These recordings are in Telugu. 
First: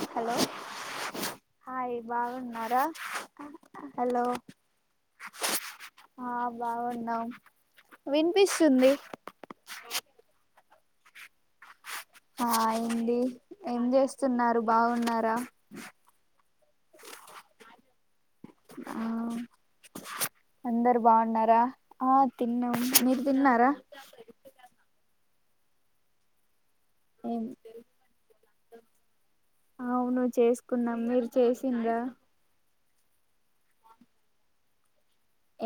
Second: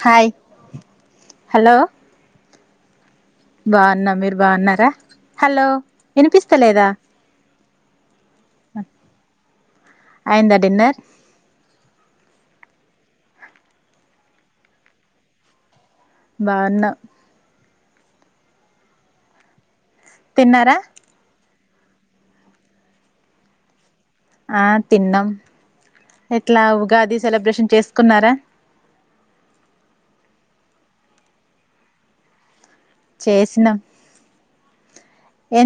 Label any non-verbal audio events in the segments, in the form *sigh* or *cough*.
హాయ్ హలో హలో హాయ్ బాగున్నారా బాగున్నా హలో మీరు బాగున్నారా హలో ఆ వినిపిస్తలేదా బాగున్నాం. వినిపిస్తుంది. అయిందా డిన్నర్ ఆ అయింది ఏం చేస్తున్నారు బాగున్నారా బాగున్నం ఆవు తిన్నారా అందరు బాగున్నారా ఆ తిన్నాము మీరు తిన్నారా ఆ తిన్నాం ఎట్లా ఉగాది అది ఏం సెలబ్రేషన్ చేసుకున్నారా అవును చేసుకున్నాం మీరు చేసింరా చేసినా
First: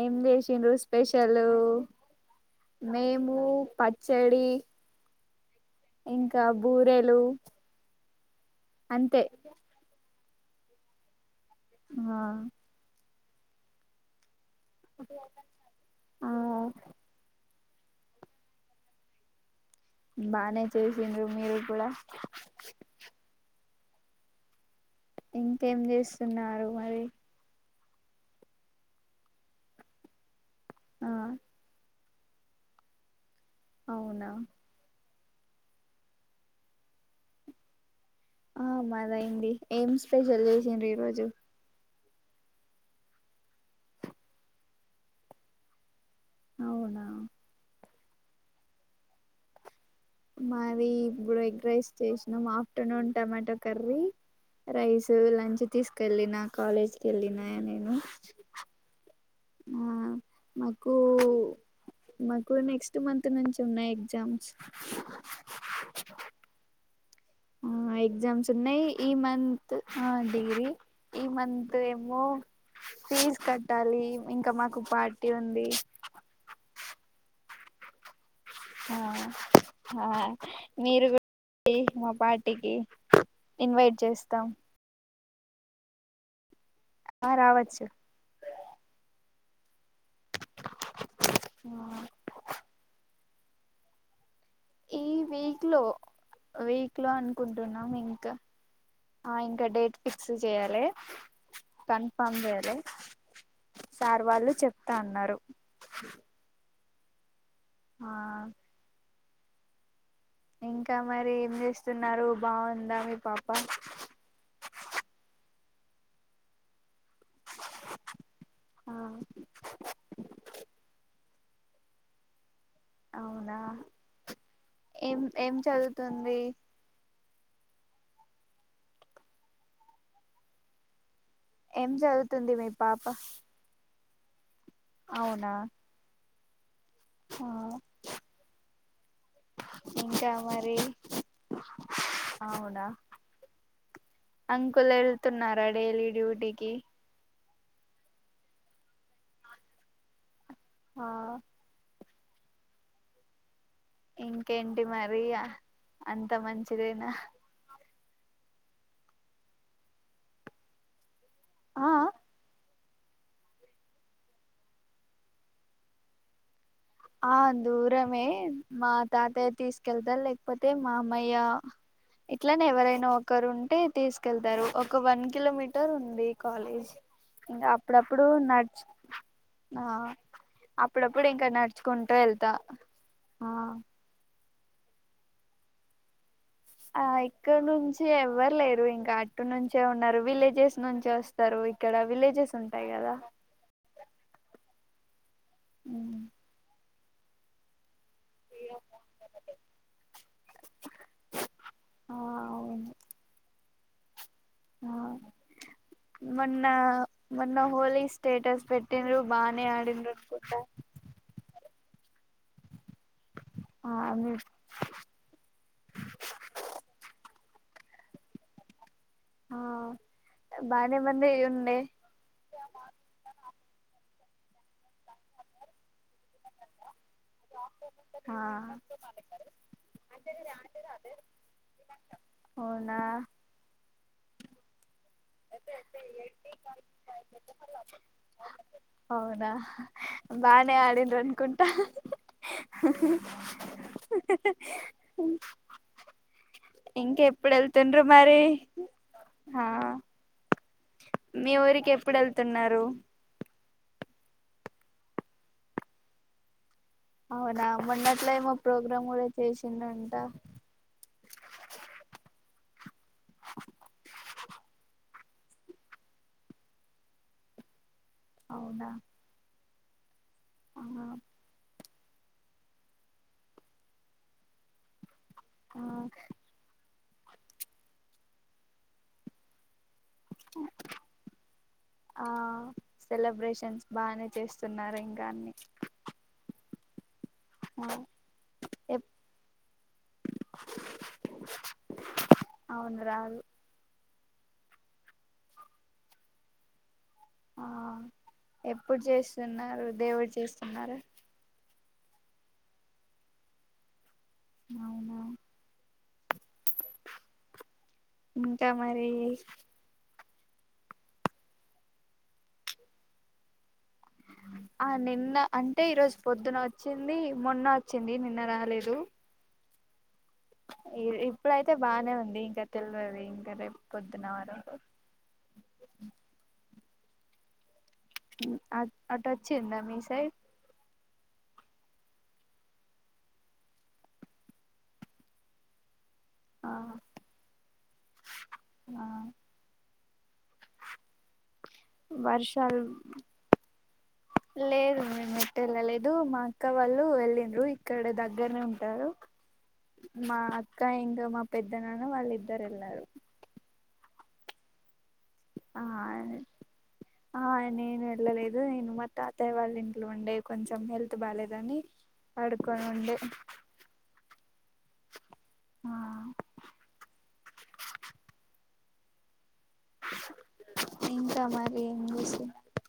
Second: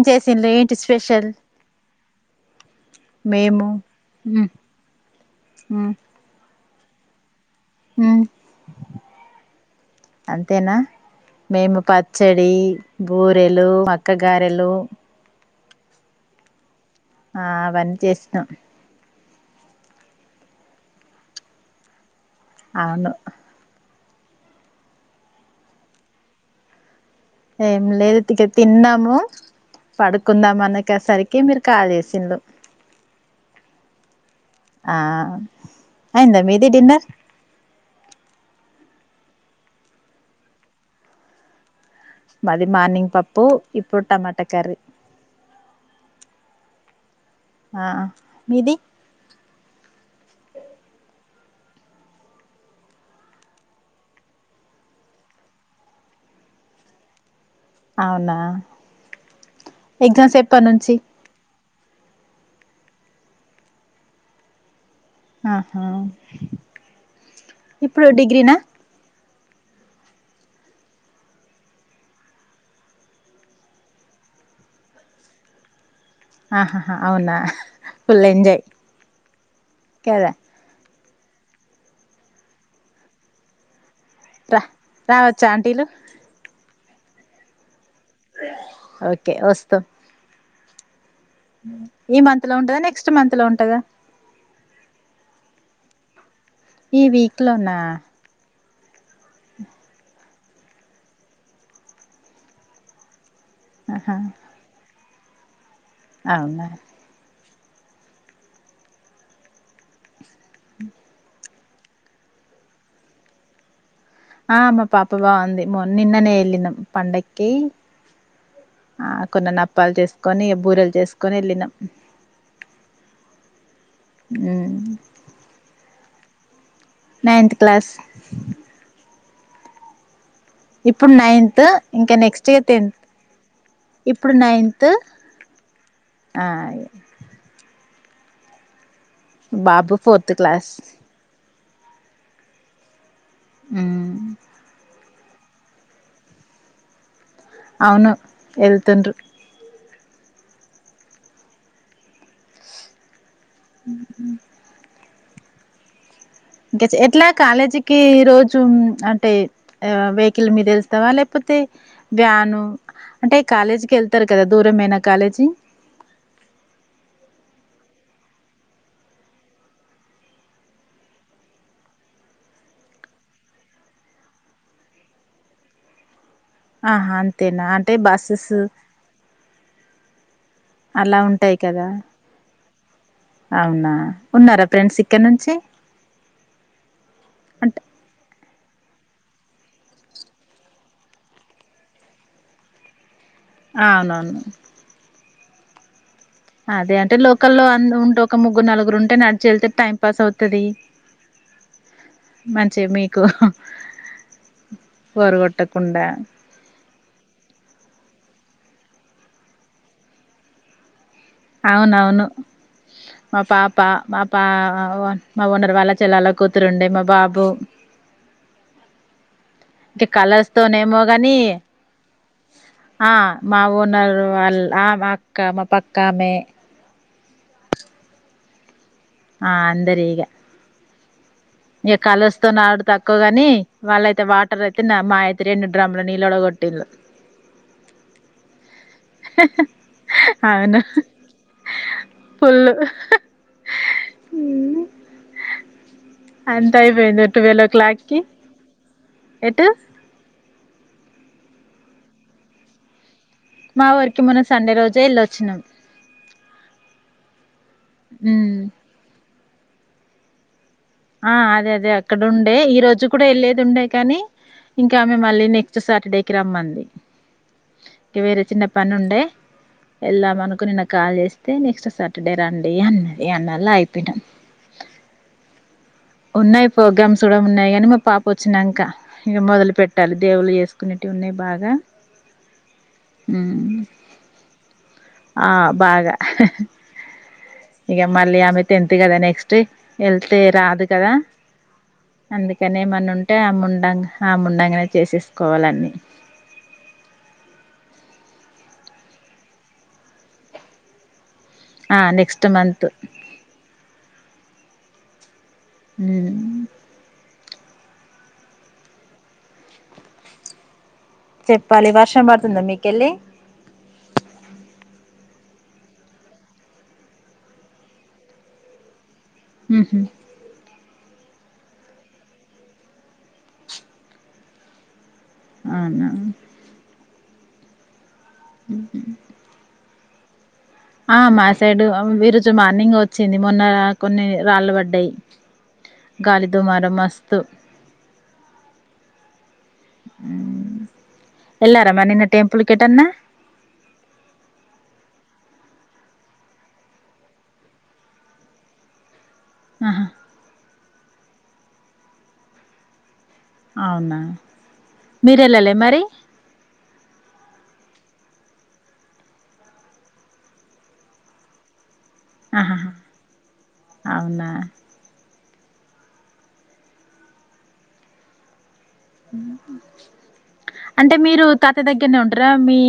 ఏం చేసిండ్రు స్పెషల్ స్పెషలు మేము పచ్చడి మ్మ్ మ్మ్ ఇంకా బూరెలు హ్ అంతే అంతేనా మేము ఆ పచ్చడి బూరెలు మక్కగారే రేలు ఆ ఆ అవన్నీ చేసినాం బానే చేసిండ్రు మీరు కూడా అవును ఇంకేం చేస్తున్నారు మరి ఏం లేదు ఇక తిన్నాము పడు కుందాం మనకే ఆ సరికి మీరు కాల్ చేసిరు. సిండ్రు అవునా ఆ అయిందా మీది డిన్నర్ ఆ మదయింది. ఎమ్ స్పెషల్ చేసిండ్రు ఈ రోజు మాది మార్నింగ్ పప్పు ఇప్పుడు టమాటా కర్రీ అవునా ఆ మీది మారి ఇప్పుడు ఎగ్ రైస్ చేసినాం. Afternoon tomato curry rice lunch తీసుకెళ్ళిన కాలేజ్కి ఏళ్ళిన అవునా ఆ ఎగ్జామ్స్ మాకు ఎప్పటినుంచి మాకు నెక్స్ట్ మంత్ నుంచి ఉన్నాయి. ఎగ్జామ్స్ ఆహా ఆ ఇప్పుడు ఎగ్జామ్స్ డిగ్రీనా ఉన్నాయి. ఈ మంత్ త్ డిగ్రీ ఈ మంత్ ఏమో ఫీజ్ కట్టాలి ఇంకా మాకు పార్టీ ఉంది. ఆహాహా అవునా ఫుల్ ఎంజాయ్ ఆ ఆ కదా మీరు మా పార్టీకి ఇన్వైట్ చేస్తాం రా రావచ్చా ఆంటీలు ఆ రావచ్చు ఓకే వస్తాం ఈ మంత్ లో ఉంటదా నెక్స్ట్ మంత్ లో ఉంటదా ఈ వీక్ లో వీక్ ఈ లో లోనా అనుకుంటున్నాం ఇంకా ఆ ఇంకా డేట్ ఫిక్స్ జేయాలె కన్ఫామ్ జేయాలె సార్ వాళ్ళు చెప్ అన్నారు అవున ఆ ఇంకా మరి ఎం జేస్ స్తున్నారు బాగుందా మీ పాప మో నిన్ననే ఎలినం పండక్కి ఆ కొన్ని నప్పాలు చేసుకొని బూరెలు చేస్ కొని ఎళ్ళినం అవునా ఉమ్, ఏం ఏం చదువు తుంది నైన్త్ క్లాస్ ఇప్పు ఇప్పుడు నైన్త్ ఏం ఇంకా నెక్స్ట్ చదువుతుంది ఇగ మీ టెన్త్ పాప ఇప్పుడు నైన్ అవునా ఆయ్ ఆ బాబు ఇంకా ఫోర్త్ క్లాస్ మరి అవునా మ్మ్ అంకుల్ ఏడు తున్నార డేలి డ్యూటీ కి అవును ఎళ్తుండ్రు ఆ ఇంకేంటి మరి ఇగ ఇంక చే ఎట్లా కాలేజ్ కీ రోజు అంటే ఆ వెహికిల్ మీద ఎల్తావా లేపో పోతే ఆ ఆ వ్యాను అంటే కాలేజీకి ఎళ్తార్ కదా దూరమేన కాలేజీ ఆ దూరమే మా తాతయ్య తీసుకెళ్తారు లేకపోతే మామ్మయ్య ఇట్లనే ఎవరైనా ఒకరుంటే తీసుకెళ్తారు ఒక వన్ కిలోమీటర్ ఉంది. కాలేజ్ ఆహా అంతేనా ఇంకా అంటే అప్పుడప్పుడు బస్సెస్ నచ్ ఆ అలా అప్పుడప్పుడు ఇంకా ఉంటాయి నడ్ కదా చ్చుకుంటా వెళ్తా ఆ ఉన్నరా ఫ్రెండ్స్ ఇక్కడ నుంచి ఆ ఇక్కడ్ అంటే నుంచి ఎవ్వరు లేరు ఇంకా ఇటు నుంచే ఉన్నారు విలేజెస్ నుంచి వస్తారు ఇక్కడ విలేజెస్ ఉంటాయి కదా అవునవును హ్మ్ అదే అంటే లోకల్లో అంద్ ఉంట్ ఒక్ ఒక ముగ్గురు నలుగురు ఉంటే నడిచి వెళ్తే టైం పాస్ అవుతది ఆ మంచిగా అవును మీకు. బోరుగొట్టకుండా మొన్న మొన్న హోలీ స్టేటస్ పెట్టిండ్రు బానే ఆడిండ్రు అనుకుంట అవునవును మా పాప ఆ మా మీ పా మా ఓనర్ వాళ్ళ చెల్లల వాళ్ళ కూతురుండే మా బాబు. ఆ ఇంకా కలర్స్ తోనే బానే ఏమో మంది గాని ఉండే ఆ మా ఓనర్ వల్ ఆ అక్క మా పక్కమే ఆ ఇ కలస్త నా ఆడు అవునా తక్కువ గాని వాళ్ళయితే వాటర్ అయితే న అవునా బానేే అవును ఆడిండ్రనుకుంట ఫుల్ అంత ఇంక అయిపోయింది ఎప్పుడు ట్వెల్వ్ ఓ వెళ్తుండ్రు క్లాక్ కి మరి ఆ ఎటు మీ ఊరికి ఎప్పుడు వెళ్తున్నారు. మా ఊరికి మొన్న సండే రోజే వెళ్ళొచ్చినాం అవునా మొన్నట్ల ఏమో ఉమ్ ప్రోగ్రామ్ కూడ చేసిందంటాహా ఆ అదే అదే అక్కడ ఉండే ఈ రోజు కూడా వెళ్లేది ఉండే కానీ ఇంక మిమ్మల్ని నెక్స్ట్ శాటర్డే కి రమ్మంది వేరే చిన్న అవునా పని ఉండే వెళ్ళామనుకుని నిన్న ఆ కాల్ చేస్తే నెక్స్ట్ శాటర్డే డ రండి అన్న ఎన్నల అయిపోయింది ఆ ఉన్నాయి ప్రోగ్రాం చూడ ఉన్నాయి అని మా పాప వచ్చినాక ఇంక మొదలు పెట్టి తల్లిదేవులు చేసుకునేటివి ఉన్నాయి బాగా ఆ సెలబ్రేషన్స్ బానే చేస్తున్నారు ఇంకా అన్ని బాగా ఇక మళ్ళీ ఆమె టెన్త్ కదా నెక్స్ట్ వెళ్తే రాదు కదా అందుకని అవును ఏమన్నా ఉంటే రాదు అమ్ముండంగా ఆమె ఉండంగానే చేసేసుకోవాలన్నీ ఆ ఎప్పుడు చేస్తున్నారు దేవుడు చేస్తున్నారు ఆ నెక్స్ట్ మంత్ అవునా హుమ్మ్ ఇంకా మరి చెప్పాలి వర్షం పడుతుందా మీకెళ్ళి ఆ నిన్న అంటే ఈరోజు పొద్దున వచ్చింది మొన్న వచ్చింది నిన్న రాలేదు ఉహూ ఇప్పుడైతే బానే ఉంది ఇంక తెలియదు ఇంకా రేపు పొద్దున వారు అవునా అటు వచ్చిందా మీ సైడ్ ఆ మా సైడ్ ఈ రోజు మార్నింగ్ వచ్చింది మొన్న కొన్ని రాళ్ళు పడ్డాయి ఆ గాలిదుమార మస్తు ఆ ఎల్లారా మరి నిన్న టెంపుల్ వర్షాలు కెటన్నా లేదు మేము వెళ్ళలేదు మా అక్క వాళ్ళు వెళ్ళిండ్రు ఇక్కడ దగ్గరనే ఉంటారు ఆహా మా అక్క ఇంక మా పెద్ద నాన్న వాళ్ళిద్దరు వెళ్ళారు అవునా మీరు వెళ్ళలే ఆ మరి ఆ నేను వెళ్ళలేదు నేను మ తాతయ్య వాళ్ళ ఇంట్లో ఉండే కొంచెం హెల్త్ బాగాలేదని ఆహాా ఉ ఆ హ అంటే ఇంకా మీరు మరి తాతయ ఏం దగ్గరనే ఉండరాా చేస్తున్నా మీ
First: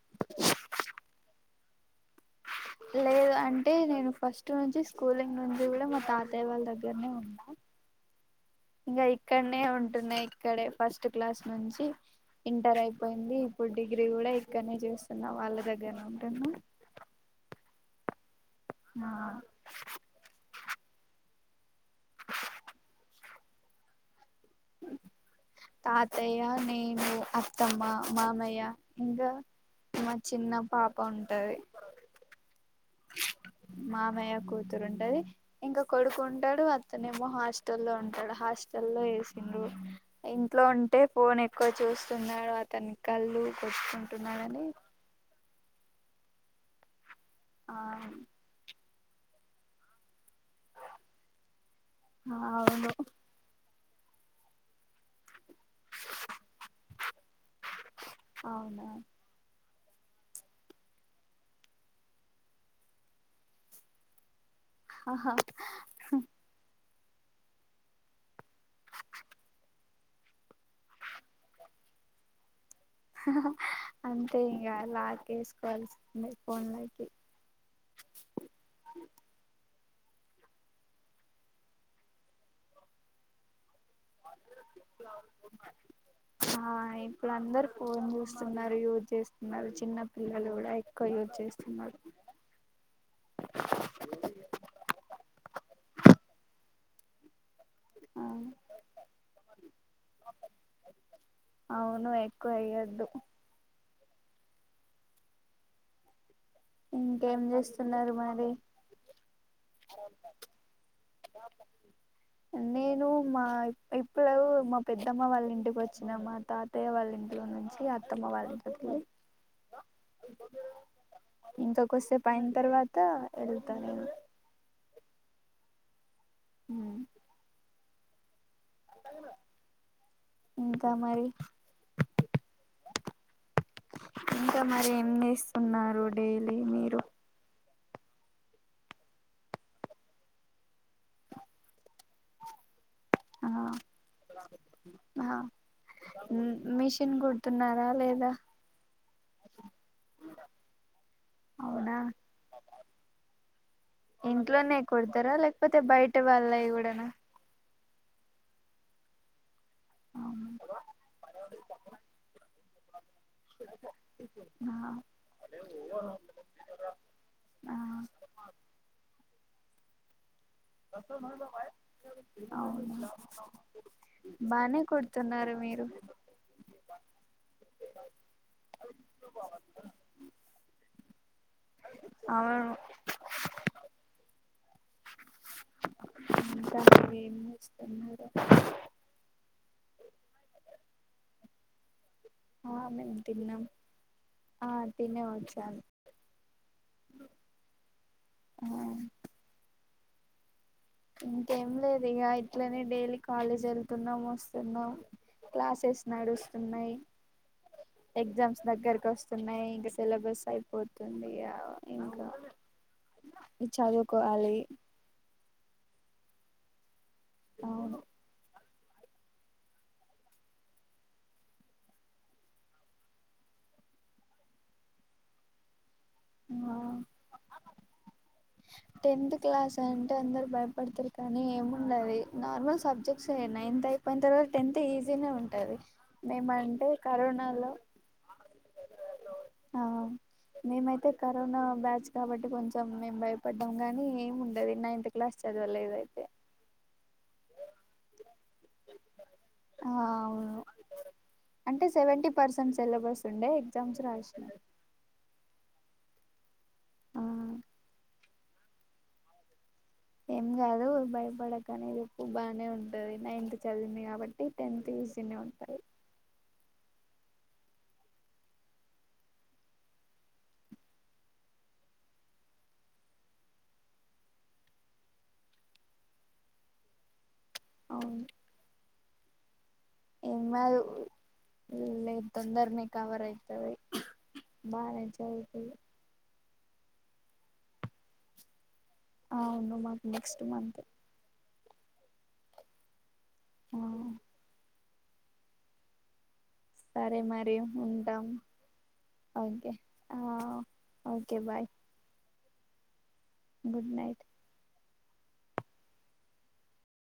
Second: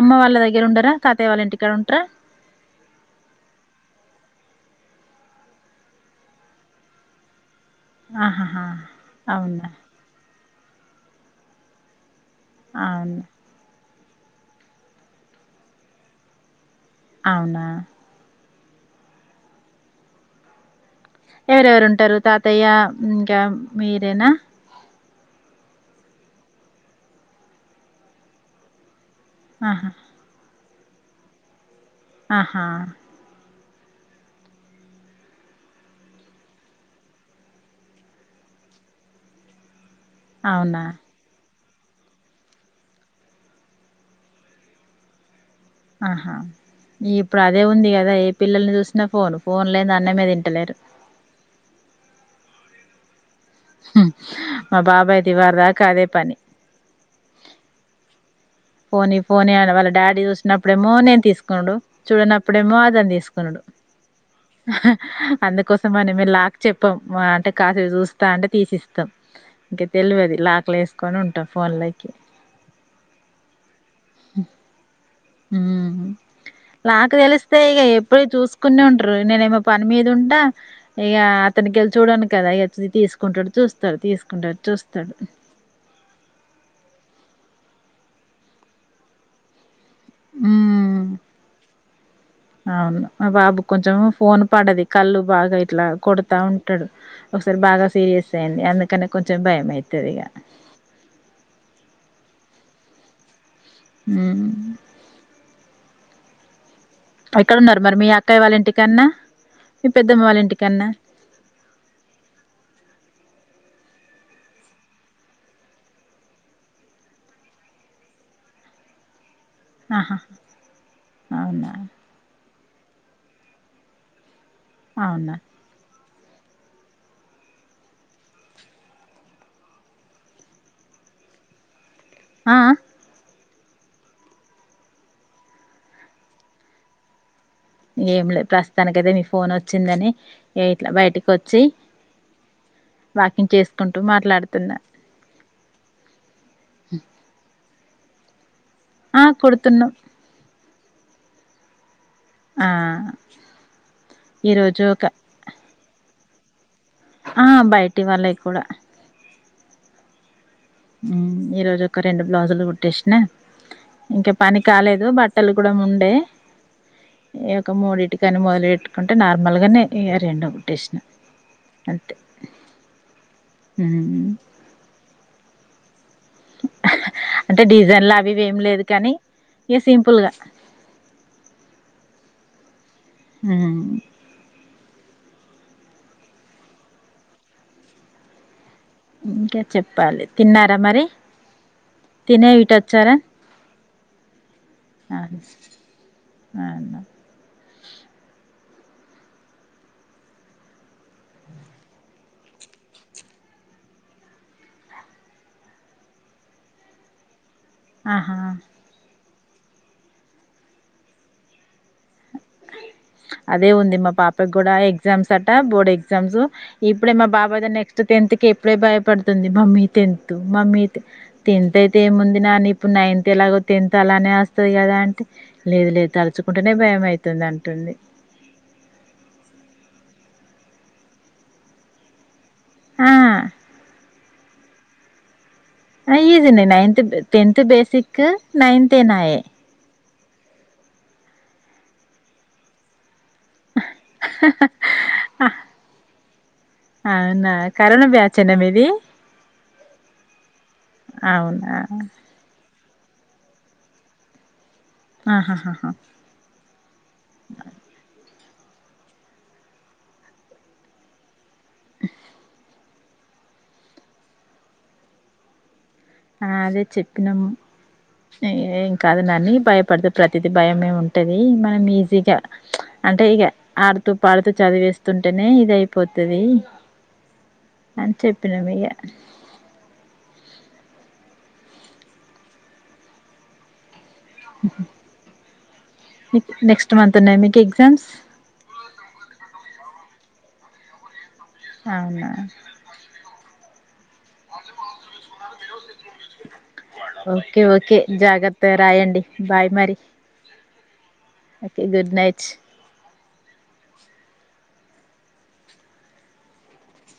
అమ్మ వాళ్ళ దగ్గర ఉండరాా తాతయ వాళ్ళ ఇంటి ఎక్కడ ఉంటార లేదు అంటే నేను ఫస్ట్ నుంచి స్కూలింగ్ నుంచి కూడా మా తాతయ్య వాళ్ళ దగ్గరనే ఉన్నాం ఆహాహా ఇంకా ఇక్కడనే అవునా ఉంటున్నాయి ఇక్కడే ఫస్ట్ క్లాస్ నుంచి ఇంటర్ అవును అయిపోయింది ఇప్పుడు డిగ్రీ కూడా ఇక్కనే చూస్తున్నా వాళ్ళ దగ్గరనే ఉంటున్నా అవునా ఆ ఎవరెవరు ఉంటారు తాతయ్య ఇంకా మీరేనా తాతయ్య నేను అత్తమ్మ మామయ్య ఇంగా ఆహా! మ చిన్న పాప ఉంటది ఆహా మామయ్య కూతురుంటది ఇంకా కొడుకు ఉంటాడు అతనే ఏమో హాస్టల్ల్లో ఉంటాడు హాస్టల్లో వేసిండ్రు ఇంట్లో అవునా? ఉంటే ఫోన్ ఎక్ ఎక్కవ చూస్తున్నాడు అతని కళ్లు కొట్టుకుంటున్నాడుని ఆహా ఈ ఇప్పుడు అదే ఆ ఉంది కదా ఏ పిల్లల్ని చూస్త నా ఫోను ఫోన్ లేని అన్నమే తింటలేరు ఆ అవును మా బాబాయ్ దివార దాకా అదే పని అవునా ఫోని ఫోన్ ఆన వాళ్ డాడీ చూసినప్పుడేమో నేను తీసుకునుడు చూడనప్పుడేమో అతను తీసుకునుడు అందుకోసం మని మీ లాక్ చెప్ప తప్ప అంటే కాసలు చూస్తా అంటే తీసిస్తాం ఇంకా తెలివి అది లాక్లు వేసుకొని ఉంటాం ఫోన్లోకి అంతే ఇంకా హ్మ్ లాకేసుకోవాల్సిందే ఫోన్ లోకి నాకు తెలిస్తే ఇగ ఎప్పుడు చూసుకునే ఉంటరు. నేనేమో పని మీద ఉంటా ఇక అతనికిెళ్ళి చూడను కదాద తీసుకుంటాడు చూస్త డు తీసుకుంటడు చూస్తాడు ఇప్పుడు అందరు ఫోన్ చూస్తున్నారు యూజ్ చేస్తున్నారు చిన్న పిల్లలు కూడా హుమ్మ్ ఎక్కువ యూజ్ చేస్తున్నారు అవును మా బాబు కొంచెం ఫోన్ పడది కళ్ళు బాగా ఇట్లా కొడతా ఉంటాడు ఒకసారి బాగా సీరియస్ అయింది అందుకని కొంచెం భయం అయితది ఇక ఒద్దు హుమ్మ్ ఇంకేం ఎక్కడ ఉన్నారు మరి మీ చేస్తున్నారు అక్కాయ్య వాళ్ళ ఇంటికడ్న మీ పెద్దమ్మ వాళ్ళ ఇంటికడ్న నేను మా ఇప్పుడు మా పెద్దమ్మ వాళ్ళ ఇంటికి వచ్చిన మా తాతయ్య వాళ్ళ ఇంట్లో నుంచి అత్తమ్మ వాళ్ళ ఇంటికి ఆహా అ ఇంక వస్తే పైన తర్వాత వెళ్తా నేను అవున హుమ్ ఇంకా మరి ఆఅ ఇంకా మరి ఏం చేస్తున్నారు డైలీ మీరు ఏం లేదు ప్రస్తుతానినకైతే నీ ఫోన్ వచ్చిందని ఇట్లా బయటికి వచ్చి ఆ ఆ మిషన్ కుడుతున్నారా రాలేదా ఆ కుడుతున్నా అవునా ఆ ఇంట్లోనే ఈరోజు ఒక కుడతారా లేకపోతే బయట ఇంటి వాళ్ళయి కూడాన ఆ బయటి వాళ్ళవి కూడా *inaudible* హుమ్మ్ ఈ రోజు ఒక రెండు బ్లౌజులు కు న ఇంక పని ఆ కాలేదు బట్టలు కూడ ఉండే యొక ఆ మూడిటికి మొదలుపెట్టుకుంటే నాలుగు మలగనే ఇగ రెండును అవును బానే కుడుతున్నారు మీరు *unintelligible* హ హ అంటే డిజైన్లు అవి ఇవి ఏమి లేదు కానీ ఇక సింపుల్గా అవును అంటన్న ఇస్తున్నారు *unintelligible* ఇంక చెప్పాలి తిన్నారా మరి తినే ఆ ఇటొచ్చారా మేము తిన్నాం ఆ తినే అ వచ్చాను అన్న *unintelligible* ఆ *unintelligible* ఇంకేం లేదు ఇక ఇట్లనే డైలీ కాలేజ్ వెళ్తున్నాం వస్తున్నాం క్లాసెస్ నడుస్తున్నాయి ఆహా ఎగ్జామ్స్ దగ్గరకు వస్తా స్తున్నాయి ఇంకా సిలబస్ అయిపోతుంది ఇంకా అదే ఉంది మా పాపకి చదువుకోవాలి కూడా ఎగ్జామ్స్ అట బోర్డ్ ఎగ్ ఎగ్జామ్స్ ఈ అప్పుే మా బాబా అవును నెస్ట్ టెన్త్కి *unintelligible* అప్పుడే భయపడుతుంది mummy tenth mummy tenth tenth అయితే ఏముంది నాని ఇప్పుడు నైన్త్ ఎలాగో టెన్త్ అలానే వస్తది కదా అంటే లేదు లేదు తలుచుకుంటేనే భయం అయితుంది అంటుంది టెన్త్ క్లాస్ అంటే అందరు భయపడతారు కానీ ఏముండది నార్మల్ ఆ సబ్జెక్టుసే నైన్త్ అయిపోయిన తర్వాత టెన్త్ ఈజీనే ఉంటది ఆ ఈజినె నైన్త్ టెన్త్ బేసిక్ నైన్తే నాఎ ఆ మేమైతే కరోనా బ్యాచ్ కాబట్టి కొంచెం మేమ్ బ పడ్డం గానీ ఏం ఉండది నైన్త్ క్లాస్ చదవలేదయితే చ్ న మీది అవును అవునా అంటే సెవెంటీ పర్సెంట్ సిలబస్ ఉండే ఎగ్జామ్స్ రాసిన ఆహా హా హా ఆ ఎమ్ గాదు బయబడక్ కానీ రిప్పు బాగానే ఉ *inaudible* నైన్త్ చదివింది కాబట్టి టెన్త్ ఈసీ నే ఉంటాయి ఆ అదే చెప్పినమ్ ఏం కాదు నాని భయపడితే ప్రతిదీ భయమే ఉంటుంది. మనం ఈజీగా అంటే ఇగ ఆడుతూ పాడుతూ చదివేస్తుంటేనే ఇది అయిపోతది. అని అవును చెేప్పినవయ్య ఇ మా ఇ తొందరనె కవర్ అయితది *inaudible* బానై చదువుపో ఇగ *unintelligible* నెక్స్ట్ మంత్ ఉన్నాయ మీకు ఎగ్జామ్స్ అవును మాకు నెక్స్ట్ మంత్ అవునా ఆ సరే వో మరి ఓకే ఓకే ఉంటాం జాగ్రత్త రాయండి బాయ్ ఓకే మరి ఆ ఓకే గుడ్ నైట్ వో గుడ్ నైట్